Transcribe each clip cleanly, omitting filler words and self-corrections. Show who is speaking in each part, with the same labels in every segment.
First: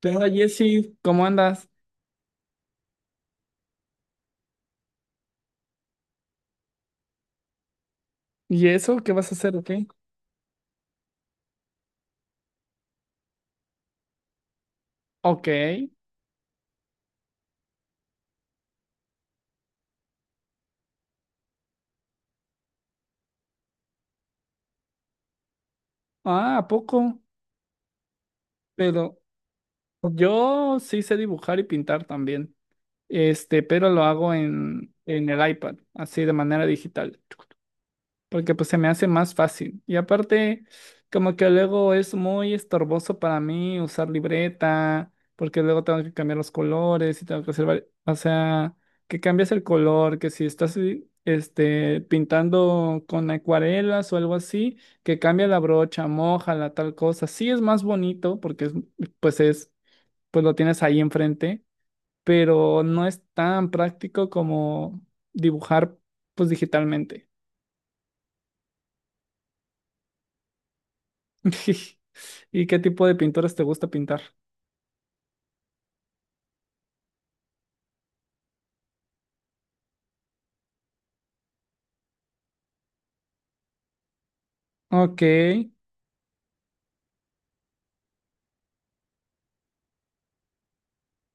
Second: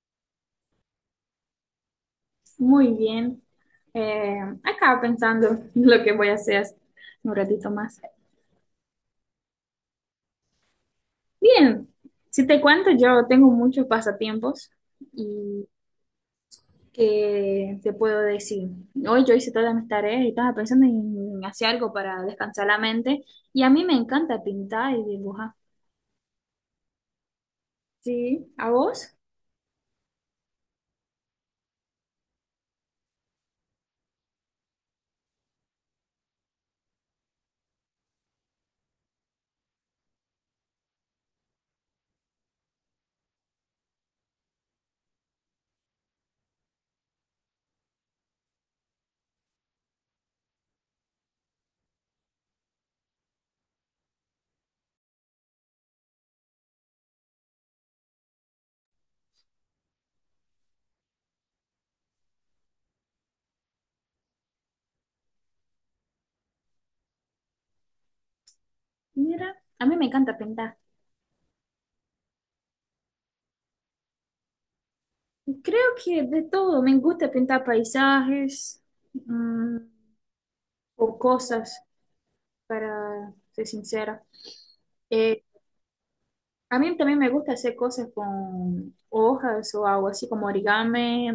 Speaker 1: ¿Qué onda, Jessy? ¿Cómo andas?
Speaker 2: Muy bien. Eh, Acaba pensando lo que voy a hacer un ratito más.
Speaker 1: ¿Y eso? ¿Qué vas a hacer? ¿Ok?
Speaker 2: Bien, si te cuento, yo tengo muchos pasatiempos
Speaker 1: Ok.
Speaker 2: y que te puedo decir, hoy yo hice todas mis tareas y estaba pensando en hacer algo para descansar la mente y a mí me encanta pintar y dibujar.
Speaker 1: Ah, ¿a poco?
Speaker 2: Sí, ¿a vos?
Speaker 1: Pero yo sí sé dibujar y pintar también. Este, pero lo hago en el iPad, así de manera digital, porque pues se me hace más fácil. Y aparte, como que luego es muy estorboso para mí usar libreta, porque luego tengo que cambiar los colores y tengo que hacer, o sea, que cambias el color, que si estás este, pintando con acuarelas o algo así, que cambia la brocha, mójala, tal cosa. Sí es más bonito porque es, pues lo tienes ahí enfrente, pero no es tan práctico como dibujar, pues digitalmente.
Speaker 2: Mira, a mí me encanta pintar.
Speaker 1: ¿Y qué tipo de pinturas te gusta pintar?
Speaker 2: Creo que de todo, me gusta pintar paisajes mm, o cosas, para ser sincera.
Speaker 1: Ok.
Speaker 2: Eh, a mí también me gusta hacer cosas con hojas o algo así como origami.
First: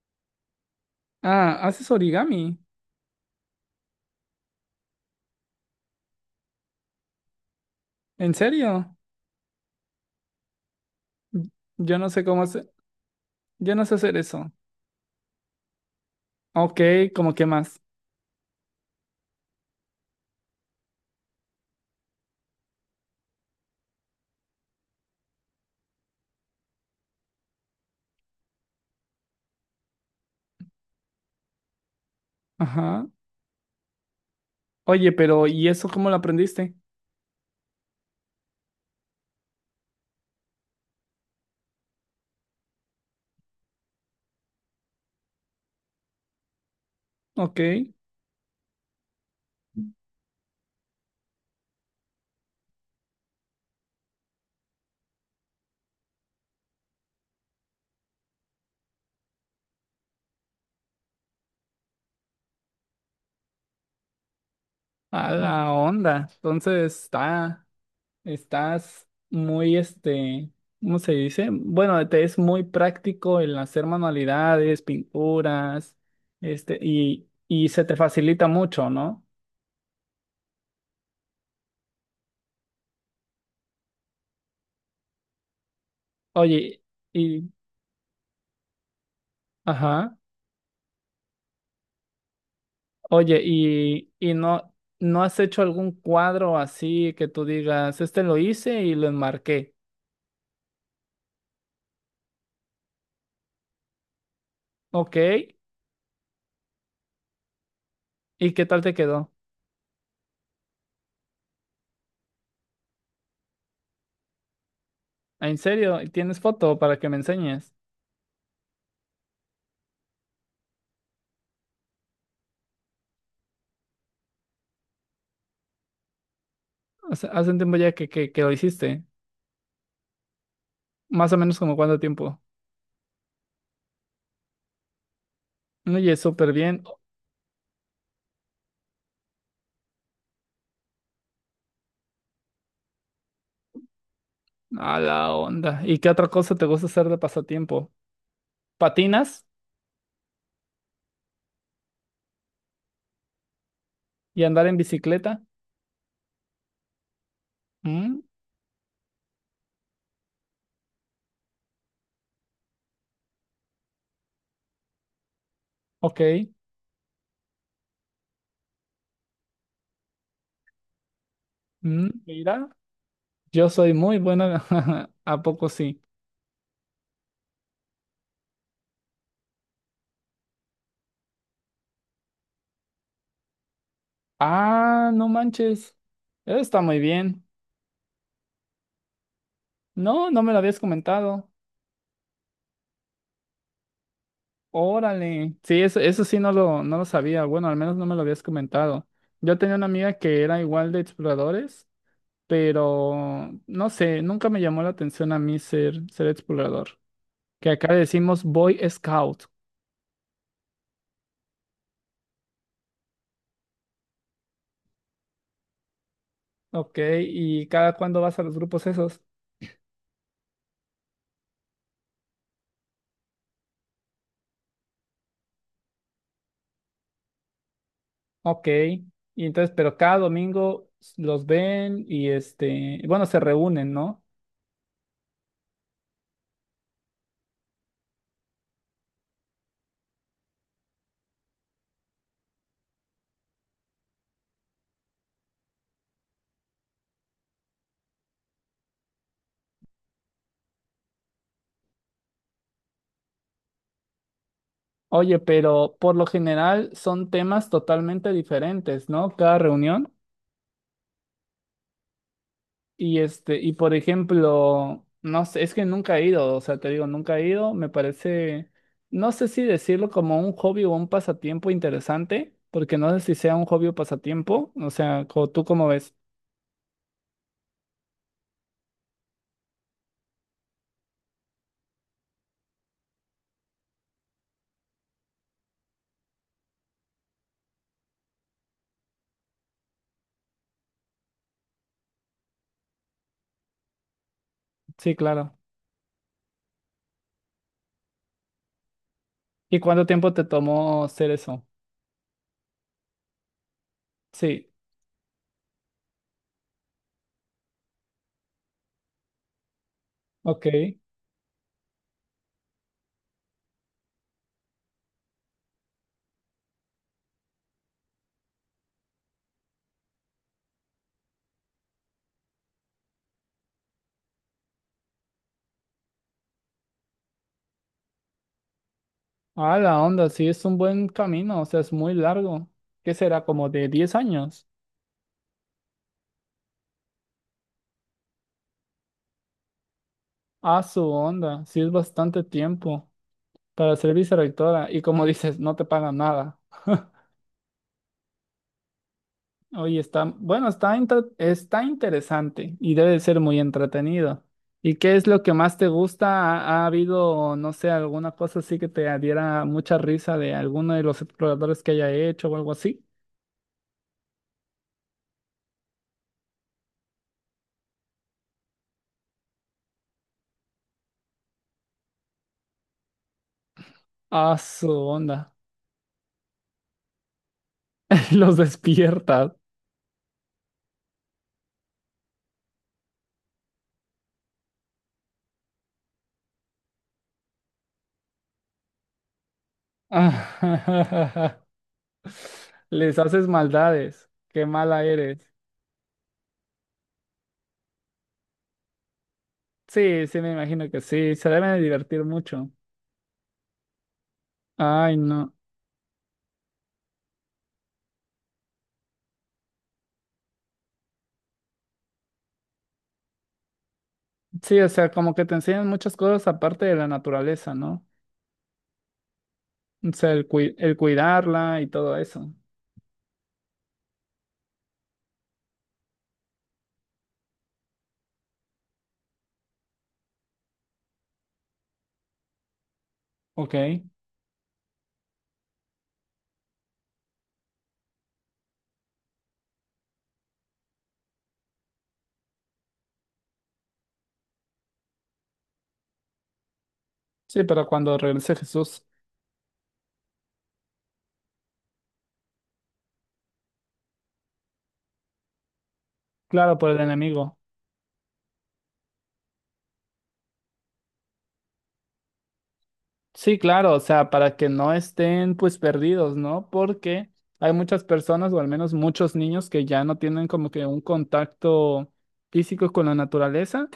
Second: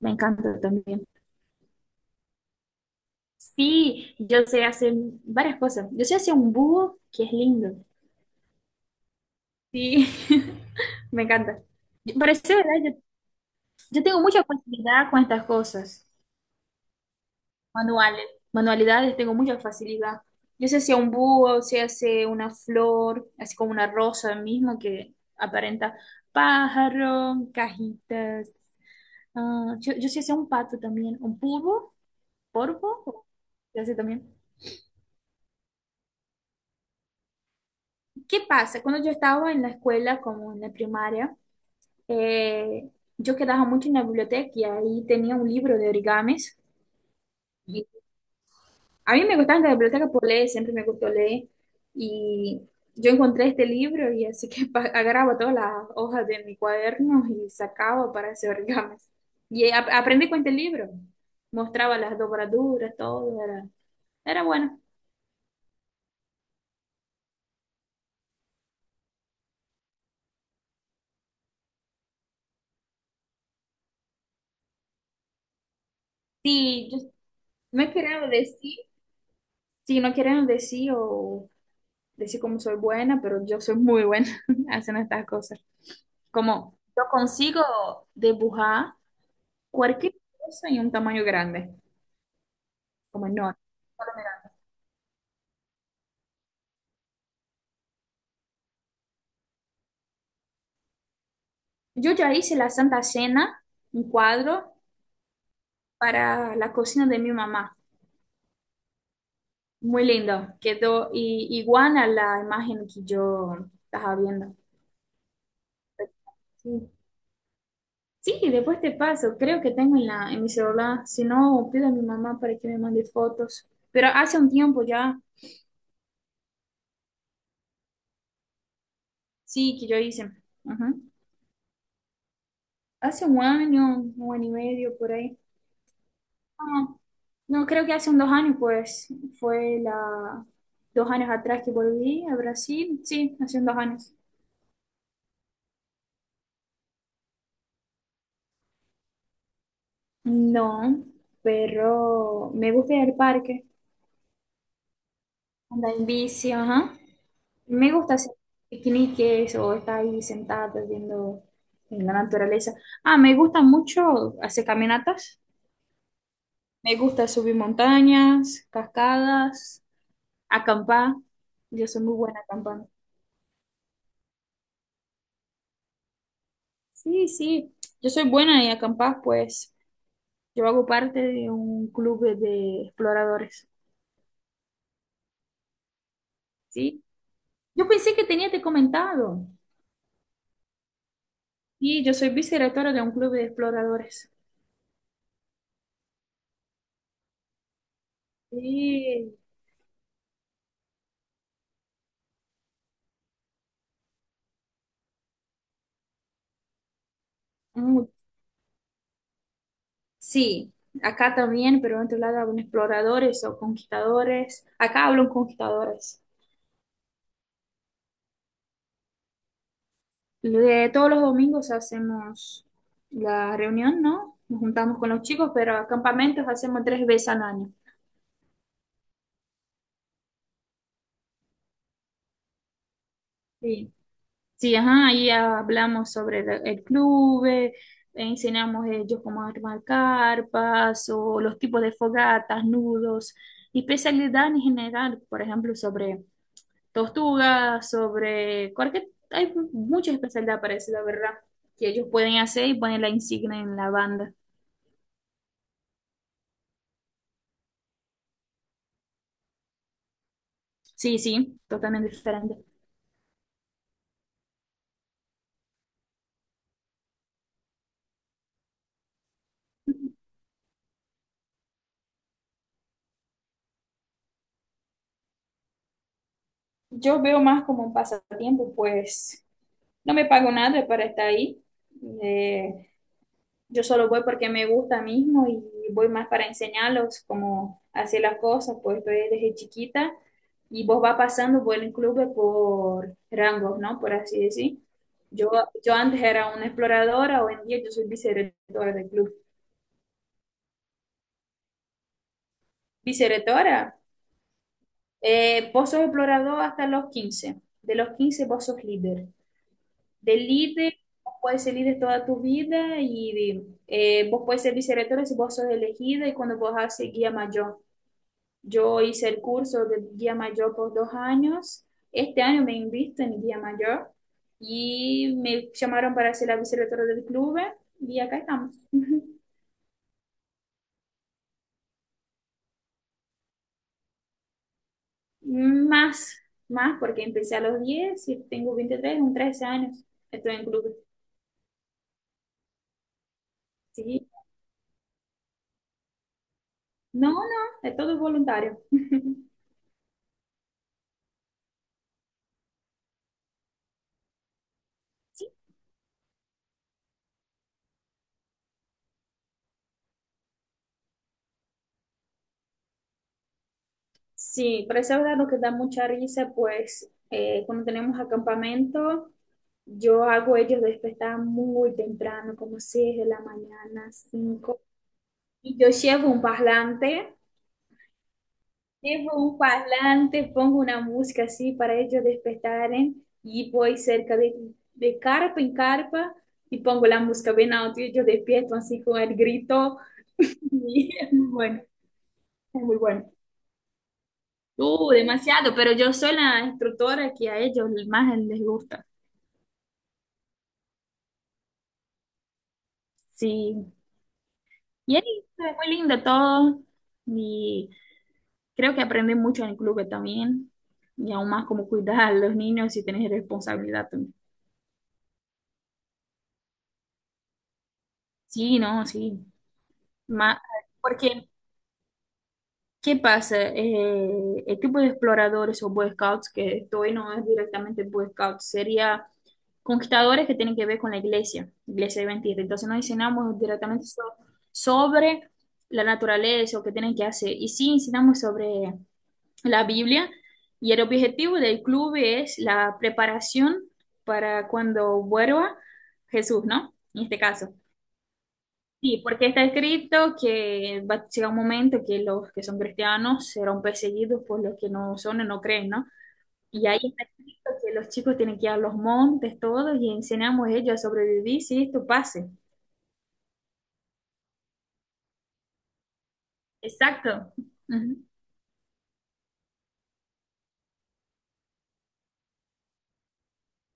Speaker 2: Me encanta también.
Speaker 1: Ah, haces origami.
Speaker 2: Sí, yo sé hacer varias cosas. Yo sé hacer un búho que es lindo.
Speaker 1: ¿En serio?
Speaker 2: Sí, me
Speaker 1: Y-
Speaker 2: encanta.
Speaker 1: Yo no sé cómo
Speaker 2: Parece
Speaker 1: hacer,
Speaker 2: verdad, yo,
Speaker 1: yo no sé
Speaker 2: yo
Speaker 1: hacer
Speaker 2: tengo mucha
Speaker 1: eso.
Speaker 2: facilidad con estas cosas.
Speaker 1: Ok, ¿cómo qué más?
Speaker 2: Manuales, Manualidades, tengo mucha facilidad. Yo sé hacer un búho, sé hacer una flor, así como una rosa mismo que aparenta pájaro, cajitas. Ah, yo sé hacer un pato también, un pulpo,
Speaker 1: Ajá.
Speaker 2: polvo, yo sé también.
Speaker 1: Oye, ¿pero y eso cómo lo aprendiste?
Speaker 2: ¿Qué pasa? Cuando yo estaba en la escuela, como en la primaria, eh, yo quedaba mucho en la biblioteca y ahí tenía un libro de origamis.
Speaker 1: Ok.
Speaker 2: Y a mí me gustaba la biblioteca por leer, siempre me gustó leer. Y yo encontré este libro y así que agarraba todas las hojas de mi cuaderno y sacaba para hacer origamis. Y aprendí con este libro. Mostraba las dobraduras, todo, era bueno.
Speaker 1: A la onda. Entonces está, estás muy este, ¿cómo se dice? Bueno, te es muy práctico el hacer manualidades, pinturas, este,
Speaker 2: Sí,
Speaker 1: y se
Speaker 2: no
Speaker 1: te
Speaker 2: queremos
Speaker 1: facilita
Speaker 2: decir,
Speaker 1: mucho, ¿no?
Speaker 2: sí, no queremos decir o decir como soy buena, pero yo soy muy buena haciendo estas cosas. Como
Speaker 1: Oye,
Speaker 2: yo
Speaker 1: y,
Speaker 2: consigo dibujar cualquier
Speaker 1: ajá,
Speaker 2: cosa en un tamaño grande, como
Speaker 1: oye,
Speaker 2: enorme. Solo
Speaker 1: y
Speaker 2: mirar.
Speaker 1: no, ¿no has hecho algún cuadro así que tú digas, este lo hice y lo enmarqué?
Speaker 2: Yo ya hice la Santa Cena, un cuadro
Speaker 1: Ok,
Speaker 2: para la cocina de mi mamá.
Speaker 1: ¿y qué tal te quedó?
Speaker 2: Muy lindo, quedó igual a la imagen que yo estaba viendo.
Speaker 1: ¿Ah, ¿En serio? ¿Tienes foto
Speaker 2: Sí.
Speaker 1: para que me enseñes?
Speaker 2: Sí, después te paso. Creo que tengo en en mi celular. Si no, pido a mi mamá para que me mande fotos. Pero hace un tiempo ya,
Speaker 1: O sea, hace un tiempo ya que, que lo hiciste,
Speaker 2: sí, que yo hice. Ajá.
Speaker 1: más o menos como cuánto tiempo.
Speaker 2: Hace un año y medio por ahí.
Speaker 1: Oye, súper bien,
Speaker 2: No, no, creo que hace un 2 años, pues, fue la 2 años atrás que volví a Brasil. Sí, hace un 2 años.
Speaker 1: a la onda. ¿Y qué otra cosa te gusta hacer de pasatiempo? ¿Patinas
Speaker 2: No, pero me gusta ir al parque,
Speaker 1: y andar en bicicleta?
Speaker 2: andar en bici, ajá. Me gusta
Speaker 1: ¿Mm?
Speaker 2: hacer piqueniques o estar ahí sentada viendo en la naturaleza. Ah, me gusta mucho hacer caminatas.
Speaker 1: Ok.
Speaker 2: Me gusta subir montañas, cascadas, acampar. Yo soy
Speaker 1: ¿Mm?
Speaker 2: muy buena
Speaker 1: Mira,
Speaker 2: acampando.
Speaker 1: yo soy muy bueno, ¿a poco sí?
Speaker 2: Sí, sí, yo soy buena en acampar, pues yo hago parte de un club de exploradores.
Speaker 1: Ah, no manches. Eso está muy
Speaker 2: Sí,
Speaker 1: bien.
Speaker 2: yo pensé que tenía te comentado.
Speaker 1: No, no me lo habías comentado.
Speaker 2: Sí, yo soy vicerectora de un club de exploradores.
Speaker 1: Órale. Sí, eso sí no lo, no lo sabía. Bueno, al menos no me lo habías comentado.
Speaker 2: Sí,
Speaker 1: Yo tenía una amiga que era igual de exploradores, pero no sé, nunca me llamó la atención a mí ser, ser explorador. Que acá le
Speaker 2: mm,
Speaker 1: decimos Boy Scout.
Speaker 2: sí, acá también, pero en otro lado hablan exploradores o conquistadores. Acá hablan conquistadores.
Speaker 1: Ok, ¿y cada cuándo vas a los grupos esos?
Speaker 2: De todos los domingos hacemos la reunión, ¿no? Nos juntamos con los chicos, pero campamentos hacemos 3 veces al año.
Speaker 1: Ok. Y entonces, pero cada domingo los ven y este, bueno, se reúnen,
Speaker 2: Sí,
Speaker 1: ¿no?
Speaker 2: sí, ajá, ahí hablamos sobre el club, enseñamos ellos cómo armar carpas o los tipos de fogatas, nudos y especialidad en general, por ejemplo, sobre tortuga, sobre cualquier. Hay mucha especialidad la ¿verdad? Que ellos pueden hacer y poner la insignia en la banda.
Speaker 1: Oye, pero por lo general son temas totalmente diferentes, ¿no? Cada reunión.
Speaker 2: Sí, sí, totalmente diferente.
Speaker 1: Y este, y por ejemplo, no sé, es que nunca he ido, o sea, te digo, nunca he ido, me parece, no sé si decirlo como un hobby o un pasatiempo interesante, porque no sé si sea un hobby o pasatiempo, o sea, ¿tú cómo ves?
Speaker 2: Yo veo más como un pasatiempo, pues no me pago nada para estar ahí. Eh, Yo solo voy porque me gusta mismo y voy más para enseñarlos cómo hacer las cosas, pues estoy desde chiquita y vos vas pasando por el club por rangos, ¿no? Por así decir.
Speaker 1: Sí,
Speaker 2: Yo,
Speaker 1: claro.
Speaker 2: yo antes era una exploradora, hoy en día yo soy vicerectora del club.
Speaker 1: ¿Y cuánto tiempo te tomó hacer eso?
Speaker 2: Vicerectora,
Speaker 1: Sí,
Speaker 2: vos sos explorador hasta los 15. De los 15 vos sos líder. De
Speaker 1: ok.
Speaker 2: líder, vos puedes ser líder toda tu vida y vos puedes ser vicerectora si vos sos elegida y cuando vos seguir guía mayor. Yo hice el curso de guía mayor por 2 años. Este año me invitan en guía mayor y me llamaron para ser la vicerectora del club y acá estamos.
Speaker 1: Ah, la onda, sí, es un buen camino, o sea, es muy largo. ¿Qué será? ¿Como de 10 años?
Speaker 2: Más, más porque empecé a los 10 y tengo 23 son 13 años. Estoy en
Speaker 1: A
Speaker 2: club.
Speaker 1: su onda, sí es bastante tiempo para ser
Speaker 2: Sí.
Speaker 1: vicerectora y como dices, no te pagan nada.
Speaker 2: No, no, es todo voluntario.
Speaker 1: Oye, está, bueno, está, está interesante y debe ser muy entretenido. ¿Y qué es lo que más te gusta? Ha habido, no sé, alguna cosa así que te diera mucha risa de alguno de los exploradores que haya hecho o algo así?
Speaker 2: Sí, pero esa verdad lo que da mucha risa, pues cuando tenemos acampamento, yo hago ellos despertar muy temprano, como 6 de la mañana,
Speaker 1: A
Speaker 2: 5.
Speaker 1: su onda,
Speaker 2: Y yo llevo un parlante,
Speaker 1: los despiertas.
Speaker 2: pongo una música así para ellos despertaren y voy cerca de carpa en carpa y pongo la música bien alto y ellos despiertan así con el grito. Y es muy bueno, es muy
Speaker 1: Les
Speaker 2: bueno.
Speaker 1: haces maldades, qué mala eres.
Speaker 2: Demasiado, pero yo soy la instructora que a ellos más les gusta.
Speaker 1: Sí, sí, me imagino que sí, se deben de divertir mucho.
Speaker 2: Sí,
Speaker 1: Ay,
Speaker 2: y ahí
Speaker 1: no.
Speaker 2: fue muy lindo todo. Y creo que aprendí mucho en el club también. Y aún más cómo cuidar a los niños y tener responsabilidad también.
Speaker 1: Sí, o sea, como que te enseñan muchas cosas aparte de la naturaleza, ¿no?
Speaker 2: Sí, no, sí.
Speaker 1: O sea, el,
Speaker 2: Ma-
Speaker 1: el
Speaker 2: Porque,
Speaker 1: cuidarla y todo eso.
Speaker 2: ¿qué pasa? El tipo de exploradores o Boy Scouts que estoy no es directamente Boy Scouts, sería conquistadores que tienen que ver con la iglesia, iglesia adventista. Entonces no enseñamos
Speaker 1: Ok.
Speaker 2: directamente sobre la naturaleza o qué tienen que hacer, y sí enseñamos sobre la Biblia. Y el objetivo del club es la preparación para cuando vuelva Jesús, ¿no? En este
Speaker 1: Sí,
Speaker 2: caso.
Speaker 1: pero cuando regrese Jesús,
Speaker 2: Sí, porque está escrito que va a llegar un momento que los que son cristianos serán perseguidos por los que no son o no creen, ¿no?
Speaker 1: claro,
Speaker 2: Y
Speaker 1: por
Speaker 2: ahí
Speaker 1: el
Speaker 2: está
Speaker 1: enemigo.
Speaker 2: escrito que los chicos tienen que ir a los montes, todos, y enseñamos a ellos a sobrevivir si esto pase.
Speaker 1: Sí, claro, o sea, para que no estén pues perdidos, ¿no? Porque
Speaker 2: Exacto.
Speaker 1: hay muchas
Speaker 2: Ujú.
Speaker 1: personas, o al menos muchos niños, que ya no tienen como que un contacto físico con la naturaleza,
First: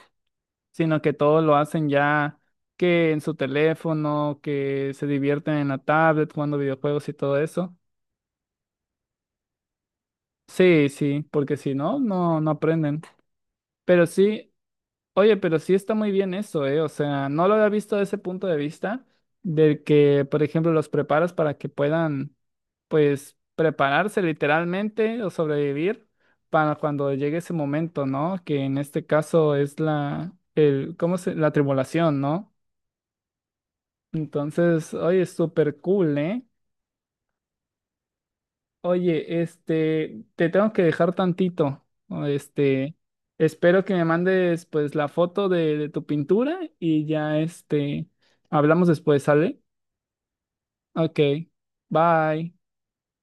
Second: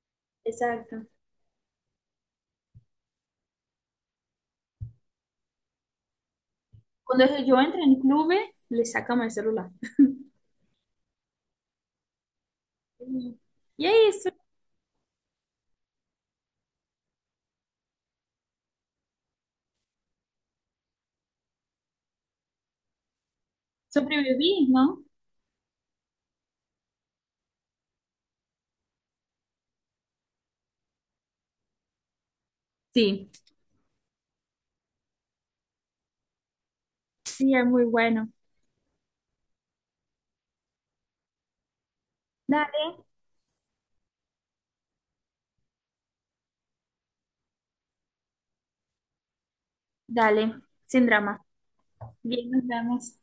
Speaker 1: sino
Speaker 2: Exacto.
Speaker 1: que todo lo hacen ya que en su teléfono, que se divierten en la tablet jugando videojuegos y
Speaker 2: Cuando
Speaker 1: todo
Speaker 2: ellos yo
Speaker 1: eso.
Speaker 2: entro en clubes, les sacamos el celular.
Speaker 1: Sí, sí, porque si no, no aprenden.
Speaker 2: Sí. Y
Speaker 1: Pero
Speaker 2: ahí
Speaker 1: sí, oye, pero sí está muy bien eso, ¿eh? O sea, no lo había visto desde ese punto de vista, del que, por ejemplo, los preparas para que puedan, pues, prepararse
Speaker 2: sobreviví, ¿no?
Speaker 1: literalmente o sobrevivir para cuando llegue ese momento, ¿no? Que en este caso es la, el, ¿cómo se? La tribulación, ¿no?
Speaker 2: Sí,
Speaker 1: Entonces, oye, es súper cool, ¿eh?
Speaker 2: sí, es muy bueno.
Speaker 1: Oye, este, te tengo que dejar tantito. O Este,
Speaker 2: Dale,
Speaker 1: espero que me mandes pues la foto de tu pintura y ya este, hablamos después, ¿sale?
Speaker 2: dale, sin
Speaker 1: Ok,
Speaker 2: drama. Bien,
Speaker 1: bye.
Speaker 2: nos vemos.